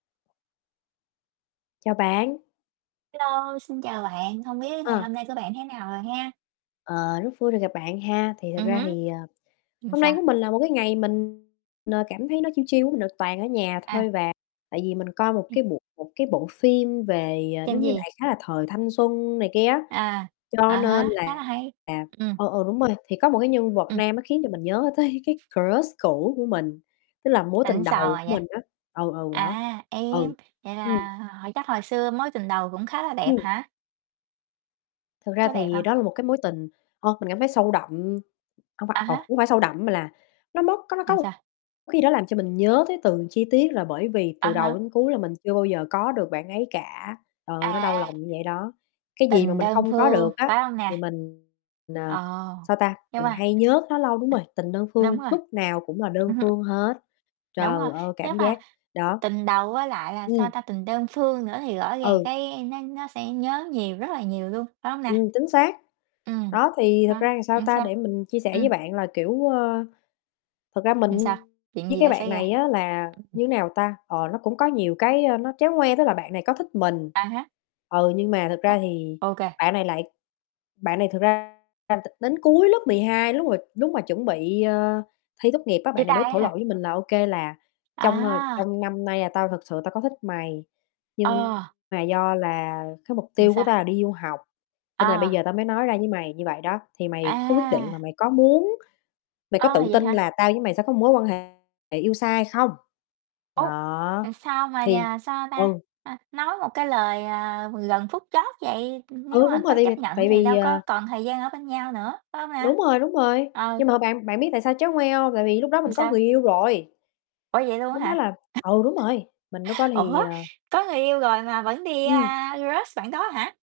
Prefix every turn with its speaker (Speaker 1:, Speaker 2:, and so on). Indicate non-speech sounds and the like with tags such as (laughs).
Speaker 1: Chào bạn.
Speaker 2: Hello, xin chào bạn, hông biết ngày
Speaker 1: Ờ.
Speaker 2: hôm nay của bạn thế nào rồi ha?
Speaker 1: Ờ, rất vui được gặp bạn ha. Thì thật
Speaker 2: Ừm
Speaker 1: ra
Speaker 2: hứm.
Speaker 1: thì, à,
Speaker 2: Ừm,
Speaker 1: hôm nay
Speaker 2: sao?
Speaker 1: của mình là một cái ngày mình, ờ, cảm thấy nó chill chill á, mình đều toàn ở nhà thôi,
Speaker 2: À.
Speaker 1: và tại vì mình coi một cái bộ một cái bộ phim về, à, nó
Speaker 2: Tên
Speaker 1: như
Speaker 2: gì?
Speaker 1: đại khái là thời thanh xuân này kia á,
Speaker 2: À, à
Speaker 1: cho nên
Speaker 2: há, khá là
Speaker 1: là
Speaker 2: hay, ừm.
Speaker 1: ừ, ừ, đúng rồi. Thì có một cái nhân vật
Speaker 2: Ừm.
Speaker 1: nam nó khiến cho mình nhớ tới cái crush cũ của mình, tức là mối tình
Speaker 2: Xịn sò
Speaker 1: đầu của
Speaker 2: vậy.
Speaker 1: mình á, ừ, ừ, đó,
Speaker 2: À, ê,
Speaker 1: ừ,
Speaker 2: vậy
Speaker 1: ừm.
Speaker 2: là hồi chắc hồi xưa mối tình đầu cũng khá là đẹp
Speaker 1: Ừm.
Speaker 2: hả?
Speaker 1: Thực ra
Speaker 2: Có đẹp
Speaker 1: thì
Speaker 2: hông?
Speaker 1: đó là một cái mối tình, ơ, mình cảm thấy sâu đậm, hông phải
Speaker 2: À
Speaker 1: ồ,
Speaker 2: há.
Speaker 1: hông phải sâu đậm mà là nó móc có có
Speaker 2: Ừm,
Speaker 1: một
Speaker 2: sao?
Speaker 1: khi đó làm cho mình nhớ tới từng chi tiết, là bởi vì
Speaker 2: À
Speaker 1: từ đầu
Speaker 2: há.
Speaker 1: đến cuối là mình chưa bao giờ có được bạn ấy cả, trời ơi, nó đau
Speaker 2: À.
Speaker 1: lòng như vậy đó. Cái gì mà
Speaker 2: Tình
Speaker 1: mình
Speaker 2: đơn
Speaker 1: không có
Speaker 2: phương,
Speaker 1: được á,
Speaker 2: phải hông
Speaker 1: thì
Speaker 2: nè?
Speaker 1: mình, ờ,
Speaker 2: Ờ,
Speaker 1: sao ta,
Speaker 2: nhưng
Speaker 1: mình
Speaker 2: mà
Speaker 1: hay nhớ nó lâu đúng rồi, tình đơn
Speaker 2: đúng
Speaker 1: phương
Speaker 2: rồi.
Speaker 1: lúc nào cũng là đơn
Speaker 2: Ừm hứm.
Speaker 1: phương hết.
Speaker 2: Đúng rồi,
Speaker 1: Trời ơi, cảm
Speaker 2: chắc là
Speaker 1: giác, đó,
Speaker 2: tình đầu với lại là, sao
Speaker 1: ừm.
Speaker 2: ta, tình đơn phương nữa thì rõ ràng
Speaker 1: Ừ.
Speaker 2: cái nó nó sẽ nhớ nhiều, rất là nhiều luôn, phải hông nè?
Speaker 1: Ừm, chính xác.
Speaker 2: Ừm,
Speaker 1: Đó, thì thực
Speaker 2: đó,
Speaker 1: ra thì, sao
Speaker 2: ừm,
Speaker 1: ta,
Speaker 2: sao?
Speaker 1: để mình chia sẻ với
Speaker 2: Ừm.
Speaker 1: bạn là, kiểu, ơ, thật ra
Speaker 2: Ừm,
Speaker 1: mình
Speaker 2: sao? Chuyện
Speaker 1: với
Speaker 2: gì
Speaker 1: cái
Speaker 2: đã
Speaker 1: bạn
Speaker 2: xảy ra?
Speaker 1: này á là, như thế nào ta, ờ, nó cũng có nhiều cái, a, nó tréo ngoe. Tức là bạn này có thích mình,
Speaker 2: À há.
Speaker 1: ừ, nhưng mà thực
Speaker 2: Ờ,
Speaker 1: ra thì
Speaker 2: ô kê.
Speaker 1: bạn này lại bạn này thực ra t đến cuối lớp 12, lúc mà lúc mà chuẩn bị, ờ, thi tốt nghiệp á,
Speaker 2: Chia
Speaker 1: bạn này mới
Speaker 2: tay á
Speaker 1: thổ lộ
Speaker 2: hả?
Speaker 1: với mình là: "OK, là trong, ờ,
Speaker 2: À!
Speaker 1: trong năm nay là tao thực sự tao có thích mày, nhưng
Speaker 2: Ờ.
Speaker 1: mà do là cái mục
Speaker 2: Ừm,
Speaker 1: tiêu của
Speaker 2: sao?
Speaker 1: tao là đi du học, cho nên là bây
Speaker 2: À.
Speaker 1: giờ tao mới nói ra với mày như vậy đó. Thì mày có quyết định là
Speaker 2: À!
Speaker 1: mày có muốn mày có
Speaker 2: Ờ,
Speaker 1: tự
Speaker 2: vậy
Speaker 1: tin
Speaker 2: hả?
Speaker 1: là tao với mày sẽ có một mối quan hệ yêu xa hay không?".
Speaker 2: Ô!
Speaker 1: Đó,
Speaker 2: Ờ, sao mà,
Speaker 1: thì
Speaker 2: à, sao ta,
Speaker 1: ừ.
Speaker 2: ơ, nói một cái lời, à, gần phút chót vậy, nếu
Speaker 1: Ừ,
Speaker 2: mà
Speaker 1: đúng rồi.
Speaker 2: có
Speaker 1: Tại vì
Speaker 2: chấp nhận
Speaker 1: tại
Speaker 2: thì
Speaker 1: vì,
Speaker 2: đâu có
Speaker 1: à
Speaker 2: còn thời gian ở bên nhau nữa, phải hông nè?
Speaker 1: Đúng rồi, đúng rồi.
Speaker 2: Ừ.
Speaker 1: Nhưng mà bạn bạn biết tại sao tréo ngoe hông? Tại vì lúc đó
Speaker 2: Ừm,
Speaker 1: mình có
Speaker 2: sao?
Speaker 1: người yêu rồi.
Speaker 2: Ủa vậy luôn
Speaker 1: Lúc
Speaker 2: á
Speaker 1: đó
Speaker 2: hả?
Speaker 1: là ừ, đúng rồi, mình lúc đó
Speaker 2: (laughs)
Speaker 1: thì,
Speaker 2: Ủa,
Speaker 1: à
Speaker 2: có người yêu rồi mà vẫn đi,
Speaker 1: Ừm.
Speaker 2: a, crush bạn đó hả?